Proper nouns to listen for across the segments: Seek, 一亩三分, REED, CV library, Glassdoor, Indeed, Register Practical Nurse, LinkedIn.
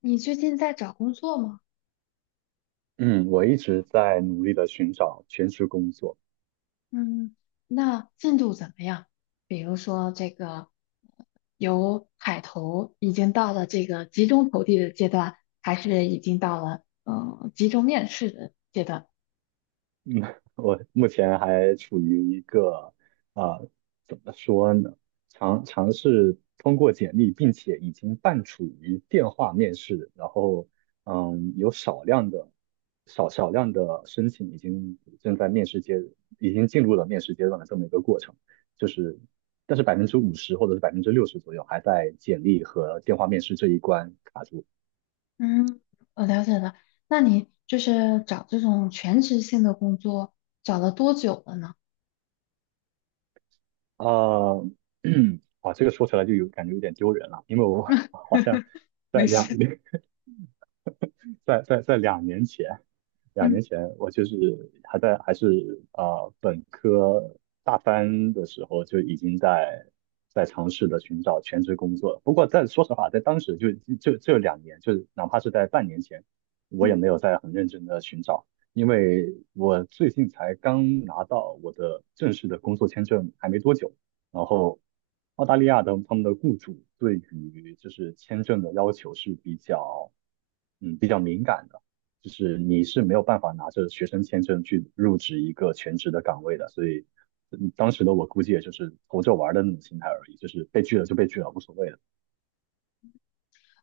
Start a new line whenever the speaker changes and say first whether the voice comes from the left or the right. left: 你最近在找工作吗？
right: 嗯，我一直在努力的寻找全职工作。
left: 嗯，那进度怎么样？比如说这个由海投已经到了这个集中投递的阶段，还是已经到了集中面试的阶段？
right: 嗯，我目前还处于一个啊、呃怎么说呢？尝试通过简历，并且已经半处于电话面试，然后嗯，有少量的少量的申请已经正在面试阶，已经进入了面试阶段的这么一个过程。就是，但是百分之五十或者是百分之六十左右还在简历和电话面试这一关卡住。
left: 嗯，我了解了。那你就是找这种全职性的工作，找了多久了呢？
right: 呃，啊，这个说起来就有感觉有点丢人了，因为我好像 在
left: 没
right: 两
left: 事。
right: 在在在两年前，两
left: 嗯
right: 年前我就是还在还是本科大三的时候就已经在尝试的寻找全职工作了。不过在说实话，在当时就这两年，就是哪怕是在半年前，我也
left: 嗯。
right: 没有在很认真的寻找，因为我最近才刚拿到我的正式的工作签证，还没多久。然后澳大利亚的他们的雇主对于就是签证的要求是比较比较敏感的，就是你是没有办法拿着学生签证去入职一个全职的岗位的，所以嗯当时的我估计也就是投着玩儿的那种心态而已，就是被拒了就被拒了，无所谓了。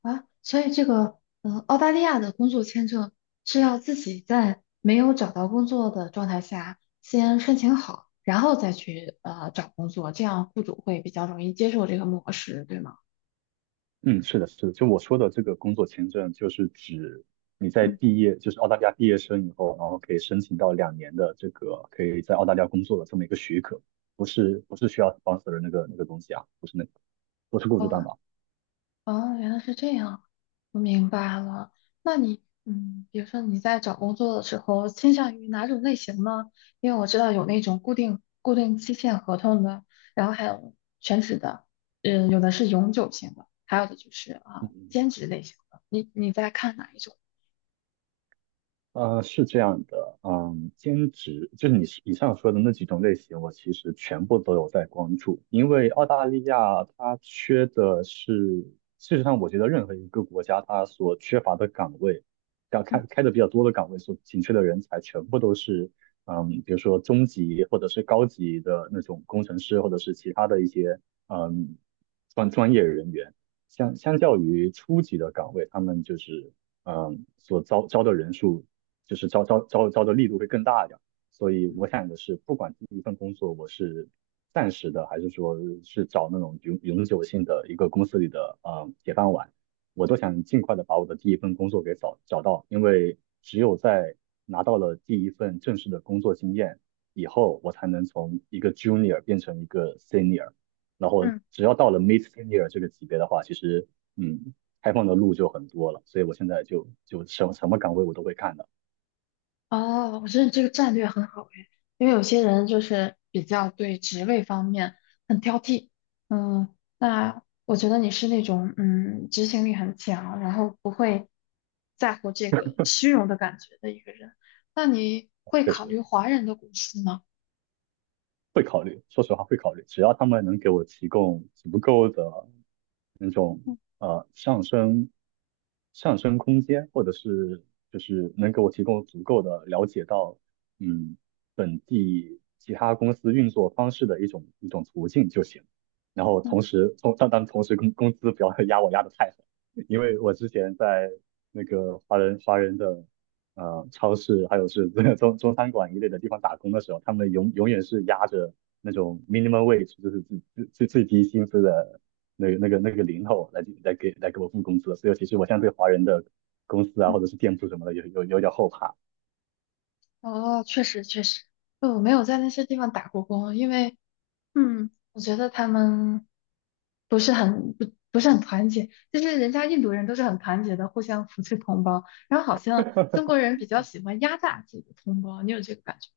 left: 啊，所以这个澳大利亚的工作签证是要自己在没有找到工作的状态下先申请好，然后再去找工作，这样雇主会比较容易接受这个模式，对吗？
right: 嗯，是的，是的，就我说的这个工作签证，就是指你在
left: 嗯，
right: 毕业，就是澳大利亚毕业生以后，然后可以申请到两年的这个可以在澳大利亚工作的这么一个许可，不是需要 sponsor 的那个东西啊，不是那个，不是雇主担
left: 哦，
right: 保。
left: 哦，原来是这样，我明白了。那你，比如说你在找工作的时候，倾向于哪种类型呢？因为我知道有那种固定期限合同的，然后还有全职的，有的是永久性的，还有的就是
right: 嗯
left: 啊，
right: 嗯
left: 兼职类型的。你在看哪一种？
right: 是这样的，嗯，兼职就是你以上说的那几种类型，我其实全部都有在关注，因为澳大利亚它缺的是，事实上我觉得任何一个国家它所缺乏的岗位，要开的比较多的岗位所紧缺的人才，全部都是，嗯，比如说中级或者是高级的那种工程师，或者是其他的一些，嗯，专业人员，相较于初级的岗位，他们就是。嗯，所招的人数就是招的力度会更大一点。所以我想的是，不管第一份工作我是暂时的，还是说是找那种永久性的一个公司里的铁饭碗，我都想尽快的把我的第一份工作给找到，因为只有在拿到了第一份正式的工作经验以后，我才能从一个 junior 变成一个 senior，然后
left: 嗯
right: 只要到了 mid senior 这个级别的话，其实嗯，开放的路就很多了，所以我现在就什么什么岗位我都会看的。
left: 哦，我觉得这个战略很好诶，因为有些人就是比较对职位方面很挑剔，嗯，那我觉得你是那种执行力很强，然后不会在乎这个虚荣的感觉的一个人。那你会
right: 确
left: 考虑
right: 实
left: 华人的公司吗？
right: 会考虑，说实话会考虑，只要他们能给我提供足够的那种上升空间，或者是就是能给我提供足够的了解到嗯本地其他公司运作方式的一种途径就行。然后
left: 嗯
right: 同时，但同时工资不要 压我压得太狠，因为我之前在那个华人的超市，还有是这个中餐馆一类的地方打工的时候，他们永远是压着那种 minimum wage，就是最低薪资的那个零头来给我付工资的，所以其实我现在对华人的公司啊，
left: 嗯，
right: 或者是店铺什么的，有点后怕。
left: 哦，确实确实，我没有在那些地方打过工，因为我觉得他们不是很团结，就是人家印度人都是很团结的，互相扶持同胞，然后好像中国人比较喜欢压榨自己的同胞，你有这个感觉？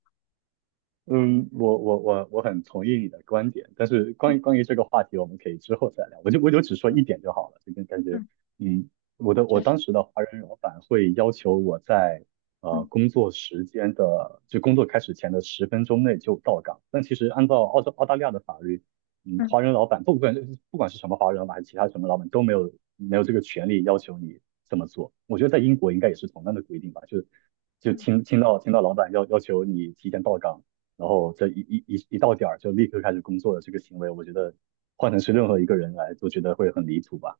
right: 嗯，我很同意你的观点，但是
left: 嗯
right: 关于这个话题，我们可以之后再聊。我就只说一
left: 嗯
right: 点就好了，这个感觉，
left: 嗯，
right: 嗯，我
left: 确
right: 当
left: 实，
right: 时的华人老板会要求我在
left: 嗯
right: 工作时间的工作开始前的十分钟内就到岗，但其实按照澳大利亚的法律，嗯，
left: 嗯
right: 华人老板不管不管是什么华人老板还是其他什么老板都没有这个权利要求你这么做。我觉得在英国应该也是同样的规定吧，
left: 嗯，
right: 听听到老板要求你提前到岗。然后这一到点儿就立刻开始工作的这个行为，我觉得换成是任何一个人来都觉得会很离谱吧。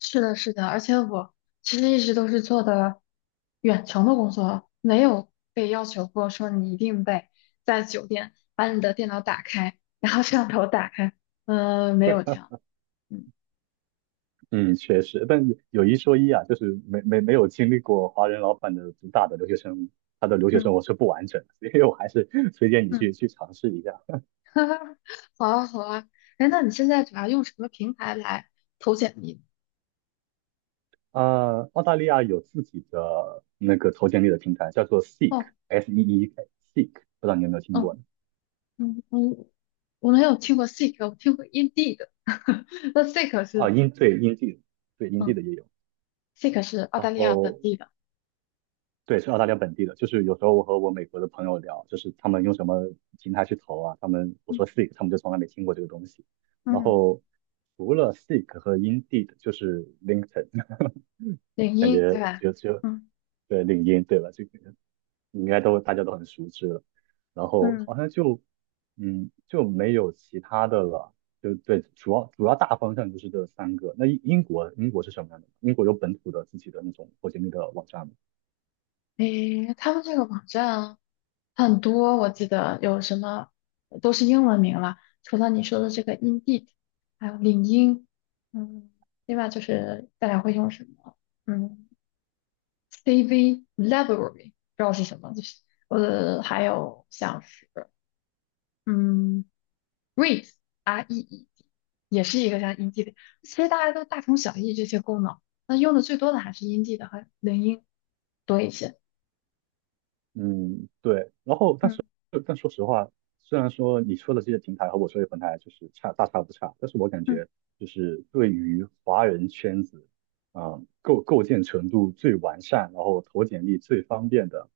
left: 是的，是的，而且我其实一直都是做的远程的工作，没有被要求过说你一定得在酒店把你的电脑打开，然后摄像头打开，没有这样，嗯
right: 嗯确实，但有一说一啊，就是没有经历过华人老板的主打的留学生，他的留学生
left: 嗯
right: 活是不完整的，所以我还是 推荐你
left: 嗯。
right: 去尝试一下。
left: 哈哈，好啊，好啊。哎，那你现在主要用什么平台来投简历？
right: 呃，澳大利亚有自己的那个投简历的平台，叫做
left: 哦，
right: Seek，S E E K，Seek，不知道你有没有听过
left: 嗯
right: 呢？
left: 嗯嗯，我没有听过 Seek，我听过 Indeed。那 Seek
right: 啊，
left: 是，
right: 英地，对英地
left: 嗯
right: 的也有。
left: ，Seek 是澳
right: 然
left: 大利亚本
right: 后
left: 地的，
right: 对，是澳大利亚本地的。就是有时候我和我美国的朋友聊，就是他们用什么平台去投啊，他们我
left: 嗯
right: 说 Seek，他们就从来没听过这个东西。然
left: 嗯，
right: 后除了 Seek 和 Indeed，就是 LinkedIn，
left: 领
right: 感
left: 英
right: 觉
left: 对吧？嗯
right: 对领英对吧？这个应该都大家都很熟知了。然后
left: 嗯，
right: 好像就嗯就没有其他的了。就对，主要大方向就是这三个。那英国是什么样的？英国有本土的自己的那种或者那个网站吗？
left: 诶，他们这个网站很多，我记得有什么都是英文名了，除了你说的这个 Indeed，还有领英，嗯，另外就是大家会用什么？嗯。CV library，不知道是什么，就是还有像是嗯，Read Reed，也是一个像音 n 的，其实大家都大同小异这些功能，那用的最多的还是音 n 的和领音多一些。
right: 嗯，对。然后，但是，
left: 嗯
right: 但说实话，虽然说你说的这些平台和我说的平台就是差大差不差，但是我感
left: 嗯
right: 觉就是对于华人圈子，构建程度最完善，然后投简历最方便的，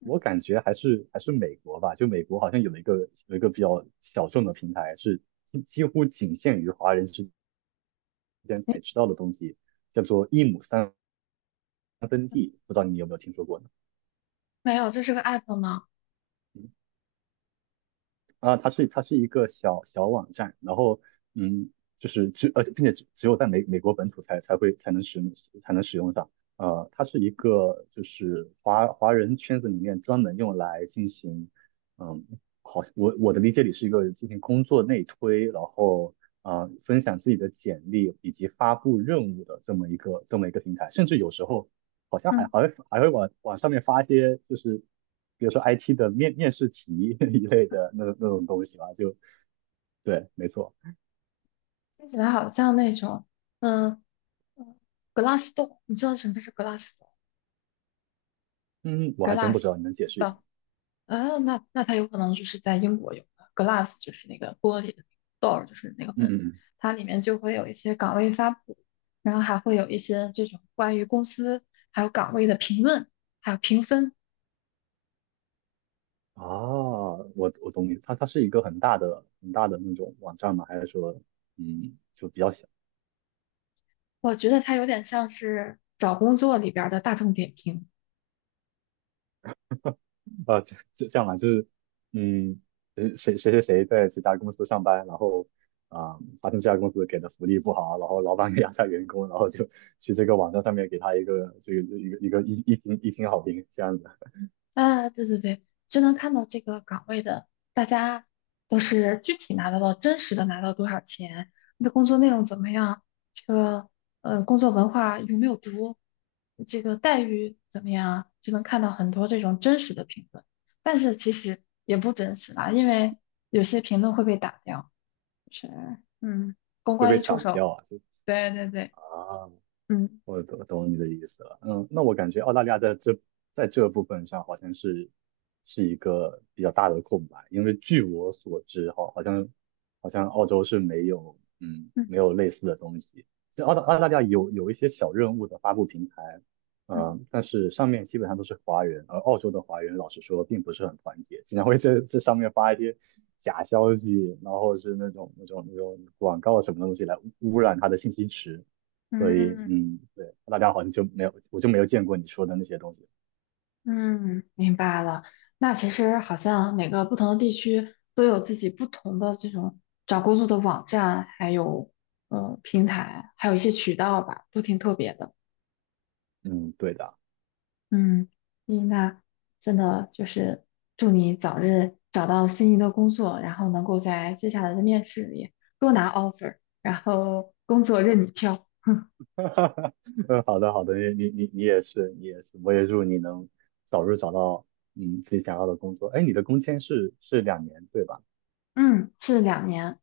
left: 嗯，
right: 我感觉还是美国吧。就美国好像有一个比较小众的平台，是几乎仅限于华人之间
left: 诶，
right: 才知道的东西，叫做一亩三分，不知道你有没有听说过呢？
left: 没有，这是个 app 吗？
right: 啊，它是一个小网站，然后嗯，就是只呃，并且只只有在美国本土才能使用上。呃，它是一个就是华人圈子里面专门用来进行，嗯，好像，我的理解里是一个进行工作内推，然后呃分享自己的简历以及发布任务的这么一个平台，甚至有时候好像
left: 嗯
right: 还会往上面发一些，就是比如说 IT 的面试题 一类
left: 嗯，
right: 的那种东西吧，就对，没错。
left: 听起来好像那种嗯嗯，Glassdoor，你知道什么是
right: 嗯，我还真不知
left: Glassdoor？Glass
right: 道，你能解释一下吗？
left: 的，那它有可能就是在英国有 glass 就是那个 door，就是那个
right: 嗯
left: 门，
right: 嗯嗯。
left: 它里面就会有一些岗位发布，然后还会有一些这种关于公司还有岗位的评论，还有评分。
right: 啊，我懂你，它是一个很大的那种网站吗？还是说，嗯，就比较小？
left: 我觉得它有点像是找工作里边儿的大众点评。
right: 啊，这样吧，就是，嗯，谁在这家公司上班，然后啊、发现这家公司给的福利不好，然后老板给压榨员工，然后就去这个网站上面给他一个这个一个一个一一星好评，这样子
left: 啊，对对对，就能看到这个岗位的，大家都是具体拿到了真实的拿到多少钱，你的工作内容怎么样，这个工作文化有没有毒，这个待遇怎么样啊就能看到很多这种真实的评论。但是其实也不真实啦，因为有些评论会被打掉。是，嗯，公
right: 会
left: 关
right: 被
left: 一出
right: 挡
left: 手，
right: 掉啊，就
left: 对对对，
right: 啊，
left: 嗯
right: 我懂你的意思了。嗯，那我感觉澳大利亚在这部分上好像是一个比较大的空白，因为据我所知，哈，好像澳洲是没有
left: 嗯
right: 没有类似的东西。其实澳大利亚有一些小任务的发布平台，
left: 嗯
right: 呃，但是上面基本上都是华人，而澳洲的华人老实说并不是很团结，经常会这上面发一些假消息，然后是那种广告什么东西来污染他的信息池。所以
left: 嗯。
right: 嗯，对，大家好像就没有，我就没有见过你说的那些东西。
left: 嗯，明白了。那其实好像每个不同的地区都有自己不同的这种找工作的网站，还有平台，还有一些渠道吧，都挺特别的。
right: 嗯，对的
left: 嗯，伊娜，真的就是祝你早日找到心仪的工作，然后能够在接下来的面试里多拿 offer，然后工作任你挑。
right: 嗯，好的好的，你也是，你也是，我也祝你能早日找到嗯自己想要的工作。哎，你的工签是两年对吧？
left: 嗯，是2年。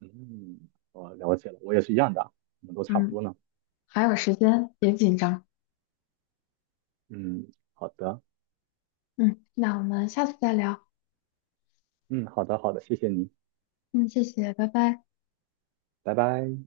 right: 嗯，我了解了，我也是一样的，我们都差不
left: 嗯，
right: 多呢。
left: 还有时间，别紧张。
right: 嗯，好的，
left: 嗯，那我们下次再聊。
right: 嗯，好的好的，谢谢你，
left: 嗯，谢谢，拜拜。
right: 拜拜。